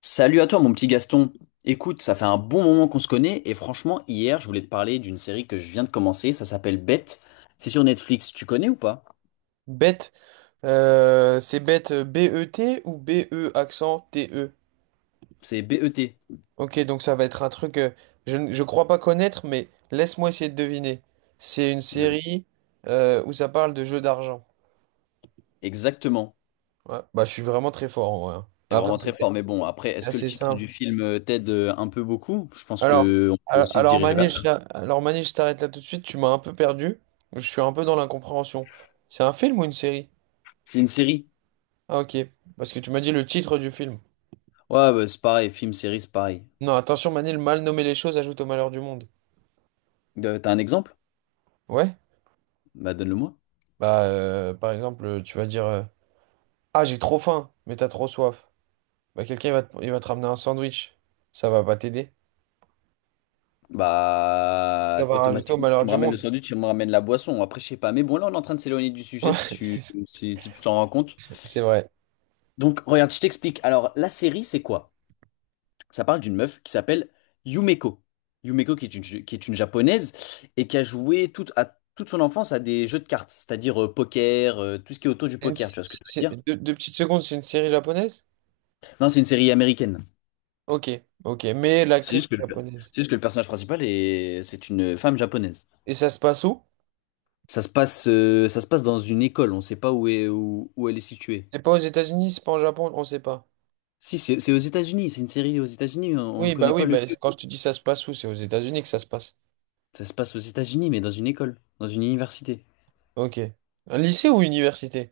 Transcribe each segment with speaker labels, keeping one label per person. Speaker 1: Salut à toi mon petit Gaston. Écoute, ça fait un bon moment qu'on se connaît et franchement, hier, je voulais te parler d'une série que je viens de commencer, ça s'appelle Bête. C'est sur Netflix, tu connais ou pas?
Speaker 2: Bête, c'est bête Bet ou bête.
Speaker 1: C'est B-E-T.
Speaker 2: Ok, donc ça va être un truc je crois pas connaître, mais laisse-moi essayer de deviner. C'est une
Speaker 1: Ouais.
Speaker 2: série où ça parle de jeux d'argent.
Speaker 1: Exactement.
Speaker 2: Ouais, bah je suis vraiment très fort en vrai, hein. Mais
Speaker 1: C'est
Speaker 2: après,
Speaker 1: vraiment très fort,
Speaker 2: c'était
Speaker 1: mais bon, après, est-ce que le
Speaker 2: assez
Speaker 1: titre
Speaker 2: simple.
Speaker 1: du film t'aide un peu beaucoup? Je pense
Speaker 2: Alors,
Speaker 1: que on peut aussi se
Speaker 2: alors
Speaker 1: diriger vers
Speaker 2: Manil,
Speaker 1: ça.
Speaker 2: je t'arrête là tout de suite, tu m'as un peu perdu. Je suis un peu dans l'incompréhension. C'est un film ou une série?
Speaker 1: C'est une série.
Speaker 2: Ah ok, parce que tu m'as dit le titre du film.
Speaker 1: Ouais, bah, c'est pareil, film, série, c'est pareil.
Speaker 2: Non, attention Manil, mal nommer les choses ajoute au malheur du monde.
Speaker 1: T'as un exemple?
Speaker 2: Ouais?
Speaker 1: Bah donne-le-moi.
Speaker 2: Bah, par exemple, tu vas dire ah, j'ai trop faim, mais t'as trop soif. Bah, quelqu'un il va te ramener un sandwich. Ça va pas t'aider. Ça
Speaker 1: Bah,
Speaker 2: va rajouter au
Speaker 1: automatiquement, tu
Speaker 2: malheur
Speaker 1: me
Speaker 2: du
Speaker 1: ramènes le
Speaker 2: monde.
Speaker 1: sandwich, tu me ramènes la boisson. Après, je sais pas. Mais bon, là, on est en train de s'éloigner du
Speaker 2: Ouais,
Speaker 1: sujet si tu
Speaker 2: c'est
Speaker 1: si, si tu t'en rends compte.
Speaker 2: c'est vrai.
Speaker 1: Donc, regarde, je t'explique. Alors, la série, c'est quoi? Ça parle d'une meuf qui s'appelle Yumeko. Yumeko, qui est une japonaise et qui a joué toute son enfance à des jeux de cartes, c'est-à-dire poker, tout ce qui est autour du poker. Tu vois ce que je veux dire?
Speaker 2: Deux petites secondes, c'est une série japonaise?
Speaker 1: Non, c'est une série américaine.
Speaker 2: Ok, ok. Mais
Speaker 1: C'est
Speaker 2: l'actrice
Speaker 1: juste que
Speaker 2: est
Speaker 1: le,
Speaker 2: japonaise.
Speaker 1: c'est juste que le personnage principal c'est une femme japonaise.
Speaker 2: Et ça se passe où?
Speaker 1: Ça se passe dans une école, on ne sait pas où elle est située.
Speaker 2: C'est pas aux États-Unis, c'est pas en Japon, on sait pas.
Speaker 1: Si, c'est aux États-Unis, c'est une série aux États-Unis, on ne connaît
Speaker 2: Oui,
Speaker 1: pas le
Speaker 2: bah,
Speaker 1: lieu.
Speaker 2: quand je te dis ça se passe où, c'est aux États-Unis que ça se passe.
Speaker 1: Ça se passe aux États-Unis, mais dans une école, dans une université.
Speaker 2: Ok. Un lycée ou université?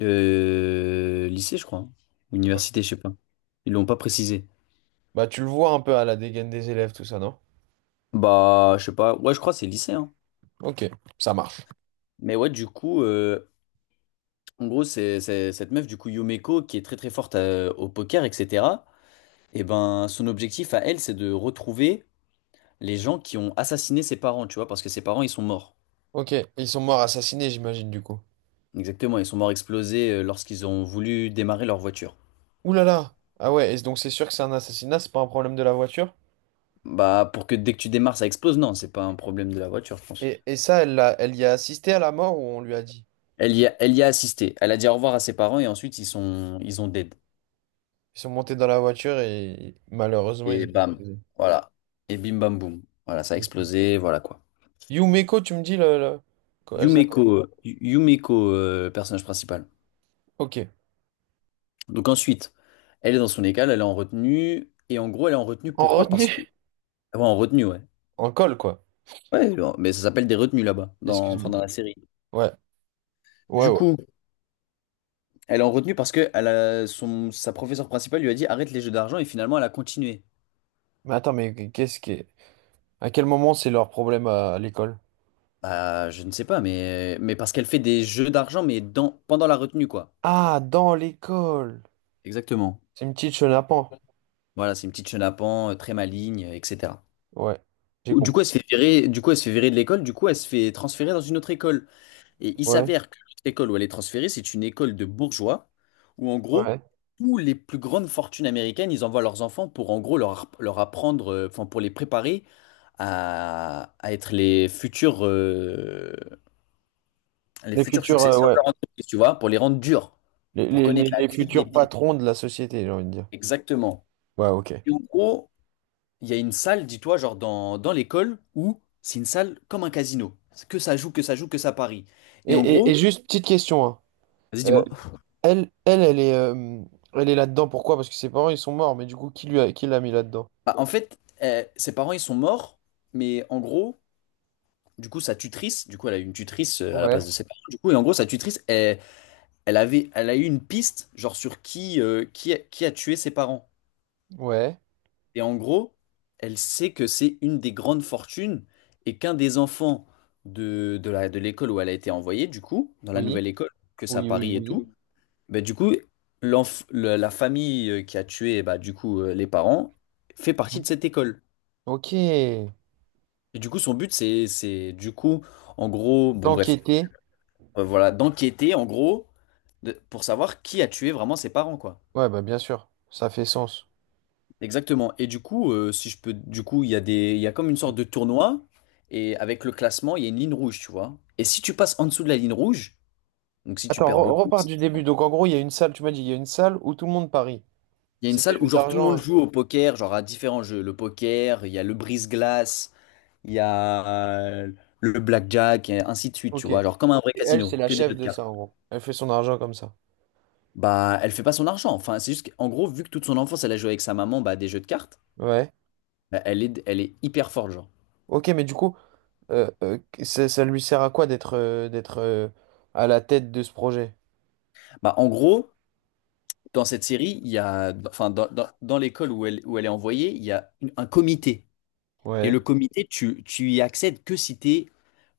Speaker 1: Lycée, je crois, hein.
Speaker 2: Ok.
Speaker 1: Université, je sais pas. Ils l'ont pas précisé.
Speaker 2: Bah, tu le vois un peu à la dégaine des élèves, tout ça, non?
Speaker 1: Bah, je sais pas. Ouais, je crois que c'est lycée, hein.
Speaker 2: Ok, ça marche.
Speaker 1: Mais ouais, du coup, en gros, c'est cette meuf, du coup, Yumeko, qui est très très forte au poker, etc. Et ben, son objectif à elle, c'est de retrouver les gens qui ont assassiné ses parents, tu vois, parce que ses parents, ils sont morts.
Speaker 2: Ok, ils sont morts assassinés, j'imagine, du coup.
Speaker 1: Exactement, ils sont morts explosés lorsqu'ils ont voulu démarrer leur voiture.
Speaker 2: Ouh là là! Ah ouais, et donc c'est sûr que c'est un assassinat, c'est pas un problème de la voiture.
Speaker 1: Bah, pour que dès que tu démarres, ça explose, non, c'est pas un problème de la voiture, je pense.
Speaker 2: Et ça, elle y a assisté à la mort ou on lui a dit?
Speaker 1: Elle y a assisté. Elle a dit au revoir à ses parents et ensuite ils ont dead.
Speaker 2: Ils sont montés dans la voiture et malheureusement, ils
Speaker 1: Et
Speaker 2: ont
Speaker 1: bam,
Speaker 2: explosé.
Speaker 1: voilà. Et bim bam boum. Voilà, ça a explosé, voilà quoi.
Speaker 2: Yumeko, tu me dis quoi, elle
Speaker 1: Yumeko,
Speaker 2: s'appelle.
Speaker 1: euh, Yu- Yumeko, euh, personnage principal.
Speaker 2: Ok.
Speaker 1: Donc ensuite, elle est dans son école, elle est en retenue. Et en gros, elle est en retenue,
Speaker 2: En
Speaker 1: pourquoi? Parce que.
Speaker 2: retenue?
Speaker 1: Ah, ouais, en retenue, ouais.
Speaker 2: En colle, quoi.
Speaker 1: Ouais, bon, mais ça s'appelle des retenues là-bas,
Speaker 2: Excuse-moi.
Speaker 1: enfin dans la série.
Speaker 2: Ouais. Ouais,
Speaker 1: Du
Speaker 2: ouais.
Speaker 1: coup. Elle est en retenue parce que sa professeure principale lui a dit arrête les jeux d'argent et finalement elle a continué.
Speaker 2: Mais attends, à quel moment c'est leur problème à l'école?
Speaker 1: Bah, je ne sais pas, mais parce qu'elle fait des jeux d'argent, mais pendant la retenue, quoi.
Speaker 2: Ah, dans l'école!
Speaker 1: Exactement.
Speaker 2: C'est une petite chenapan.
Speaker 1: Voilà, c'est une petite chenapan, très maligne, etc.
Speaker 2: Ouais, j'ai
Speaker 1: Ou- Du
Speaker 2: compris.
Speaker 1: coup, elle se fait virer, du coup, elle se fait virer de l'école, du coup, elle se fait transférer dans une autre école. Et il
Speaker 2: Ouais,
Speaker 1: s'avère que cette école où elle est transférée, c'est une école de bourgeois où, en gros,
Speaker 2: ouais.
Speaker 1: tous les plus grandes fortunes américaines, ils envoient leurs enfants pour, en gros, leur apprendre, enfin, pour les préparer à être les futurs, euh, les
Speaker 2: Les
Speaker 1: futurs
Speaker 2: cultures,
Speaker 1: successeurs de
Speaker 2: ouais.
Speaker 1: leur entreprise, tu vois, pour les rendre durs,
Speaker 2: Les,
Speaker 1: pour
Speaker 2: les- les-
Speaker 1: connaître
Speaker 2: les
Speaker 1: la vie, les
Speaker 2: futurs
Speaker 1: petits.
Speaker 2: patrons de la société, j'ai envie de dire.
Speaker 1: Exactement.
Speaker 2: Ouais, ok. Et,
Speaker 1: Et en gros, il y a une salle, dis-toi, genre dans l'école, où c'est une salle comme un casino. Que ça joue, que ça parie. Et en
Speaker 2: et- et
Speaker 1: gros,
Speaker 2: juste petite question, hein.
Speaker 1: vas-y,
Speaker 2: Euh,
Speaker 1: dis-moi.
Speaker 2: elle, elle, elle est, euh, elle est là-dedans. Pourquoi? Parce que ses parents, ils sont morts. Mais du coup, qui l'a mis là-dedans?
Speaker 1: Bah, en fait, ses parents, ils sont morts, mais en gros, du coup, sa tutrice, du coup, elle a eu une tutrice à la place
Speaker 2: Ouais.
Speaker 1: de ses parents, du coup, et en gros, sa tutrice, elle a eu une piste, genre, sur qui a tué ses parents.
Speaker 2: Ouais.
Speaker 1: Et en gros, elle sait que c'est une des grandes fortunes et qu'un des enfants de l'école où elle a été envoyée, du coup, dans la
Speaker 2: Oui.
Speaker 1: nouvelle école, que ça à
Speaker 2: Oui, oui,
Speaker 1: Paris et tout,
Speaker 2: oui.
Speaker 1: bah, du coup, la famille qui a tué, bah, du coup, les parents, fait partie de
Speaker 2: Mhm.
Speaker 1: cette école.
Speaker 2: Ok.
Speaker 1: Et du coup, son but, c'est, du coup, en gros, bon, bref,
Speaker 2: T'enquêter.
Speaker 1: voilà, d'enquêter, en gros, pour savoir qui a tué vraiment ses parents, quoi.
Speaker 2: Ouais, bah bien sûr. Ça fait sens.
Speaker 1: Exactement. Et du coup, si je peux, du coup, il y a des, il y a comme une sorte de tournoi, et avec le classement, il y a une ligne rouge, tu vois. Et si tu passes en dessous de la ligne rouge, donc si tu
Speaker 2: Attends,
Speaker 1: perds beaucoup,
Speaker 2: repars du début. Donc en gros, il y a une salle. Tu m'as dit, il y a une salle où tout le monde parie.
Speaker 1: il y a une
Speaker 2: C'est des
Speaker 1: salle où
Speaker 2: jeux
Speaker 1: genre tout le monde
Speaker 2: d'argent.
Speaker 1: joue au poker, genre à différents jeux. Le poker, il y a le brise-glace, il y a euh, le blackjack, et ainsi de suite, tu
Speaker 2: Ok.
Speaker 1: vois.
Speaker 2: Et
Speaker 1: Genre comme un vrai
Speaker 2: elle,
Speaker 1: casino,
Speaker 2: c'est la
Speaker 1: que des
Speaker 2: chef
Speaker 1: jeux de
Speaker 2: de
Speaker 1: cartes.
Speaker 2: ça, en gros. Elle fait son argent comme ça.
Speaker 1: Bah, elle fait pas son argent. Enfin, c'est juste qu'en gros, vu que toute son enfance, elle a joué avec sa maman bah, à des jeux de cartes,
Speaker 2: Ouais.
Speaker 1: bah, elle est hyper forte, genre.
Speaker 2: Ok, mais du coup. euh, euh, ça lui sert à quoi d'être à la tête de ce projet?
Speaker 1: Bah, en gros, dans cette série, enfin, dans l'école où elle est envoyée, il y a un comité. Et
Speaker 2: Ouais.
Speaker 1: le comité, tu y accèdes que si t'es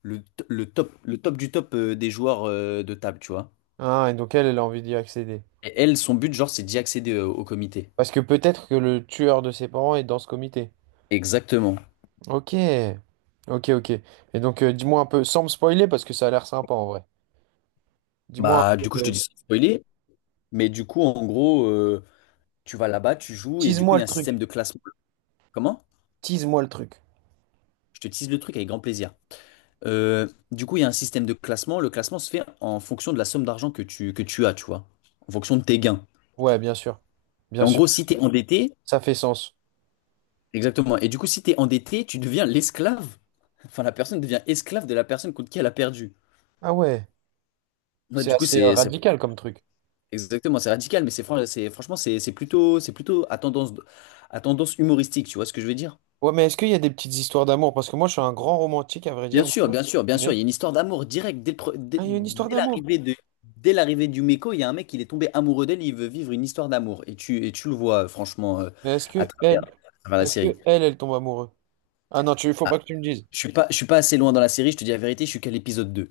Speaker 1: le top, du top des joueurs de table, tu vois.
Speaker 2: Ah, et donc elle, a envie d'y accéder.
Speaker 1: Et elle, son but, genre, c'est d'y accéder au comité.
Speaker 2: Parce que peut-être que le tueur de ses parents est dans ce comité.
Speaker 1: Exactement.
Speaker 2: Ok. Ok, ok. Et donc, dis-moi un peu, sans me spoiler, parce que ça a l'air sympa en vrai. Dis-moi
Speaker 1: Bah,
Speaker 2: un
Speaker 1: du coup,
Speaker 2: peu,
Speaker 1: je te dis sans spoiler, mais du coup, en gros, tu vas là-bas, tu joues, et du coup,
Speaker 2: tease-moi
Speaker 1: il y
Speaker 2: le
Speaker 1: a un système
Speaker 2: truc.
Speaker 1: de classement. Comment?
Speaker 2: Tease-moi le truc.
Speaker 1: Je te tease le truc avec grand plaisir. Du coup, il y a un système de classement. Le classement se fait en fonction de la somme d'argent que tu as, tu vois. En fonction de tes gains.
Speaker 2: Ouais, bien sûr.
Speaker 1: Et
Speaker 2: Bien
Speaker 1: en
Speaker 2: sûr.
Speaker 1: gros, si tu es endetté,
Speaker 2: Ça fait sens.
Speaker 1: exactement. Et du coup, si tu es endetté, tu deviens l'esclave. Enfin, la personne devient esclave de la personne contre qui elle a perdu.
Speaker 2: Ah ouais,
Speaker 1: Ouais,
Speaker 2: c'est
Speaker 1: du coup,
Speaker 2: assez radical comme truc.
Speaker 1: exactement, c'est radical, mais franchement, c'est plutôt à tendance humoristique, tu vois ce que je veux dire?
Speaker 2: Ouais, mais est-ce qu'il y a des petites histoires d'amour? Parce que moi, je suis un grand romantique, à vrai
Speaker 1: Bien
Speaker 2: dire.
Speaker 1: sûr,
Speaker 2: Manuel,
Speaker 1: bien
Speaker 2: tu
Speaker 1: sûr,
Speaker 2: me
Speaker 1: bien sûr, il
Speaker 2: connais.
Speaker 1: y a une histoire d'amour directe. Dès le pre- dès-
Speaker 2: Ah, il y a une histoire
Speaker 1: dès
Speaker 2: d'amour.
Speaker 1: l'arrivée de, dès l'arrivée du Meco, il y a un mec, il est tombé amoureux d'elle, il veut vivre une histoire d'amour. Et tu le vois, franchement,
Speaker 2: Mais
Speaker 1: à travers, à travers la série.
Speaker 2: elle tombe amoureuse? Ah non, faut
Speaker 1: Ah,
Speaker 2: pas que tu me dises.
Speaker 1: je suis pas assez loin dans la série, je te dis la vérité, je suis qu'à l'épisode 2.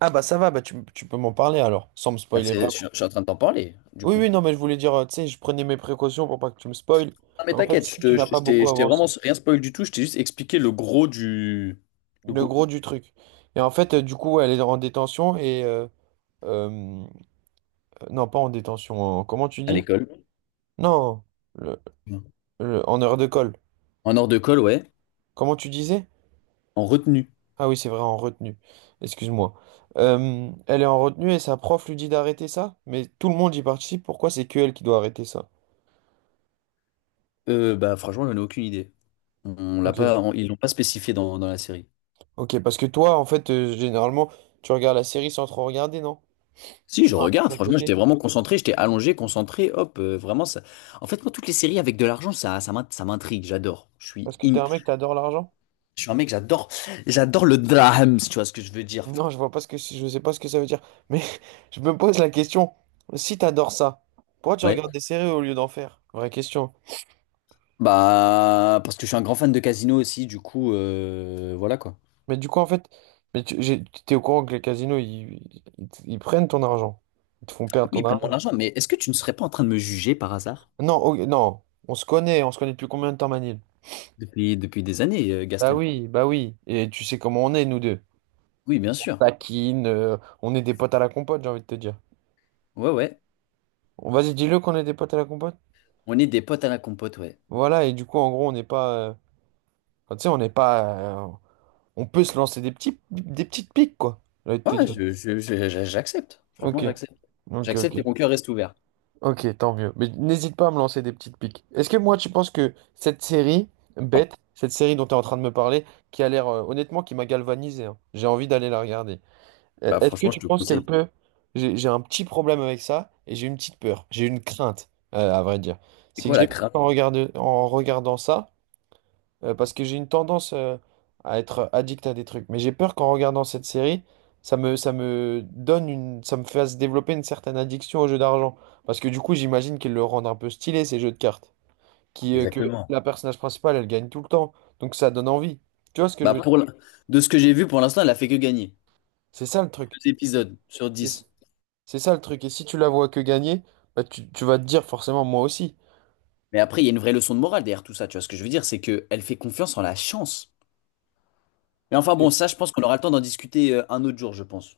Speaker 2: Ah bah ça va, bah tu peux m'en parler alors, sans me
Speaker 1: Là,
Speaker 2: spoiler vraiment.
Speaker 1: je suis en train de t'en parler, du
Speaker 2: Oui,
Speaker 1: coup.
Speaker 2: oui, non, mais je voulais dire, tu sais, je prenais mes précautions pour pas que tu me spoiles.
Speaker 1: Non, mais
Speaker 2: Mais en fait,
Speaker 1: t'inquiète, je
Speaker 2: si tu
Speaker 1: te-
Speaker 2: n'as
Speaker 1: je t'ai
Speaker 2: pas
Speaker 1: je t'ai-
Speaker 2: beaucoup
Speaker 1: je t'ai vraiment
Speaker 2: avancé,
Speaker 1: rien spoil du tout, je t'ai juste expliqué le gros du... Le
Speaker 2: le
Speaker 1: gros...
Speaker 2: gros du truc. Et en fait, du coup, elle est en détention et... euh, non, pas en détention, comment tu
Speaker 1: À
Speaker 2: dis?
Speaker 1: l'école.
Speaker 2: Non, le- en heure de colle.
Speaker 1: En hors de colle, ouais.
Speaker 2: Comment tu disais?
Speaker 1: En retenue.
Speaker 2: Ah oui, c'est vrai, en retenue. Excuse-moi. Elle est en retenue et sa prof lui dit d'arrêter ça? Mais tout le monde y participe, pourquoi c'est que elle qui doit arrêter ça?
Speaker 1: Bah, franchement, j'en ai aucune idée. On l'a
Speaker 2: Ok.
Speaker 1: pas, on- Ils l'ont pas spécifié dans la série.
Speaker 2: Ok, parce que toi, en fait, généralement, tu regardes la série sans trop regarder, non?
Speaker 1: Si,
Speaker 2: Tu
Speaker 1: je
Speaker 2: fais un truc
Speaker 1: regarde,
Speaker 2: à
Speaker 1: franchement, j'étais
Speaker 2: côté.
Speaker 1: vraiment concentré, j'étais allongé, concentré, hop, vraiment, ça... En fait, moi, toutes les séries avec de l'argent, ça m'intrigue, j'adore. Je suis,
Speaker 2: Parce que t'es
Speaker 1: im-
Speaker 2: un mec, t'adores l'argent?
Speaker 1: je suis un mec, j'adore le drame, si tu vois ce que je veux dire.
Speaker 2: Non, je vois pas ce que je sais pas ce que ça veut dire. Mais je me pose la question, si t'adores ça, pourquoi tu
Speaker 1: Ouais.
Speaker 2: regardes des séries au lieu d'en faire? Vraie question.
Speaker 1: Bah, parce que je suis un grand fan de casino aussi, du coup, voilà quoi.
Speaker 2: Mais du coup, en fait, mais t'es au courant que les casinos, ils prennent ton argent. Ils te font perdre
Speaker 1: Oui,
Speaker 2: ton
Speaker 1: ils prennent mon
Speaker 2: argent.
Speaker 1: argent, mais est-ce que tu ne serais pas en train de me juger par hasard?
Speaker 2: Non, oh, non, on se connaît depuis combien de temps, Manil?
Speaker 1: Depuis des années,
Speaker 2: Bah
Speaker 1: Gaston.
Speaker 2: oui, bah oui. Et tu sais comment on est, nous deux.
Speaker 1: Oui, bien sûr.
Speaker 2: Taquine, on est des potes à la compote, j'ai envie de te dire.
Speaker 1: Ouais, ouais.
Speaker 2: Bon, vas-y, dis-le qu'on est des potes à la compote.
Speaker 1: On est des potes à la compote, ouais.
Speaker 2: Voilà, et du coup, en gros, on n'est pas. Enfin, tu sais, on n'est pas. On peut se lancer des petites piques, quoi. J'ai envie de te
Speaker 1: Ouais,
Speaker 2: dire.
Speaker 1: j'accepte.
Speaker 2: Ok,
Speaker 1: Franchement, j'accepte.
Speaker 2: ok, ok.
Speaker 1: J'accepte et mon cœur reste ouvert.
Speaker 2: Ok, tant mieux. Mais n'hésite pas à me lancer des petites piques. Est-ce que moi, tu penses que cette série, bête, cette série dont tu es en train de me parler, qui a l'air, honnêtement, qui m'a galvanisé, hein, j'ai envie d'aller la regarder.
Speaker 1: Bah
Speaker 2: Est-ce que
Speaker 1: franchement, je
Speaker 2: tu
Speaker 1: te
Speaker 2: penses qu'elle
Speaker 1: conseille.
Speaker 2: peut... J'ai un petit problème avec ça et j'ai une petite peur, j'ai une crainte, à vrai dire.
Speaker 1: C'est
Speaker 2: C'est que
Speaker 1: quoi
Speaker 2: j'ai
Speaker 1: la crap?
Speaker 2: peur en regardant ça, parce que j'ai une tendance à être addict à des trucs. Mais j'ai peur qu'en regardant cette série, ça me fasse développer une certaine addiction aux jeux d'argent. Parce que du coup, j'imagine qu'ils le rendent un peu stylé, ces jeux de cartes. Qui, que
Speaker 1: Exactement.
Speaker 2: la personnage principale, elle gagne tout le temps. Donc ça donne envie. Tu vois ce que je
Speaker 1: Bah,
Speaker 2: veux
Speaker 1: ouais,
Speaker 2: dire?
Speaker 1: de ce que j'ai vu pour l'instant, elle a fait que gagner.
Speaker 2: C'est ça le truc.
Speaker 1: Deux épisodes sur
Speaker 2: C'est-
Speaker 1: dix.
Speaker 2: C'est ça le truc. Et si tu la vois que gagner, bah, tu vas te dire forcément moi aussi.
Speaker 1: Mais après, il y a une vraie leçon de morale derrière tout ça. Tu vois ce que je veux dire, c'est que elle fait confiance en la chance. Mais enfin
Speaker 2: Et-
Speaker 1: bon, ça, je pense qu'on aura le temps d'en discuter un autre jour, je pense.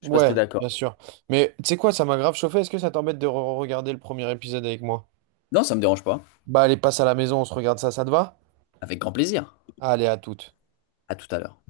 Speaker 1: Je sais pas si
Speaker 2: Ouais,
Speaker 1: t'es
Speaker 2: bien
Speaker 1: d'accord.
Speaker 2: sûr. Mais tu sais quoi, ça m'a grave chauffé. Est-ce que ça t'embête de re regarder le premier épisode avec moi?
Speaker 1: Non, ça me dérange pas.
Speaker 2: Bah allez, passe à la maison, on se regarde ça, ça te va?
Speaker 1: Avec grand plaisir.
Speaker 2: Allez, à toute.
Speaker 1: À tout à l'heure.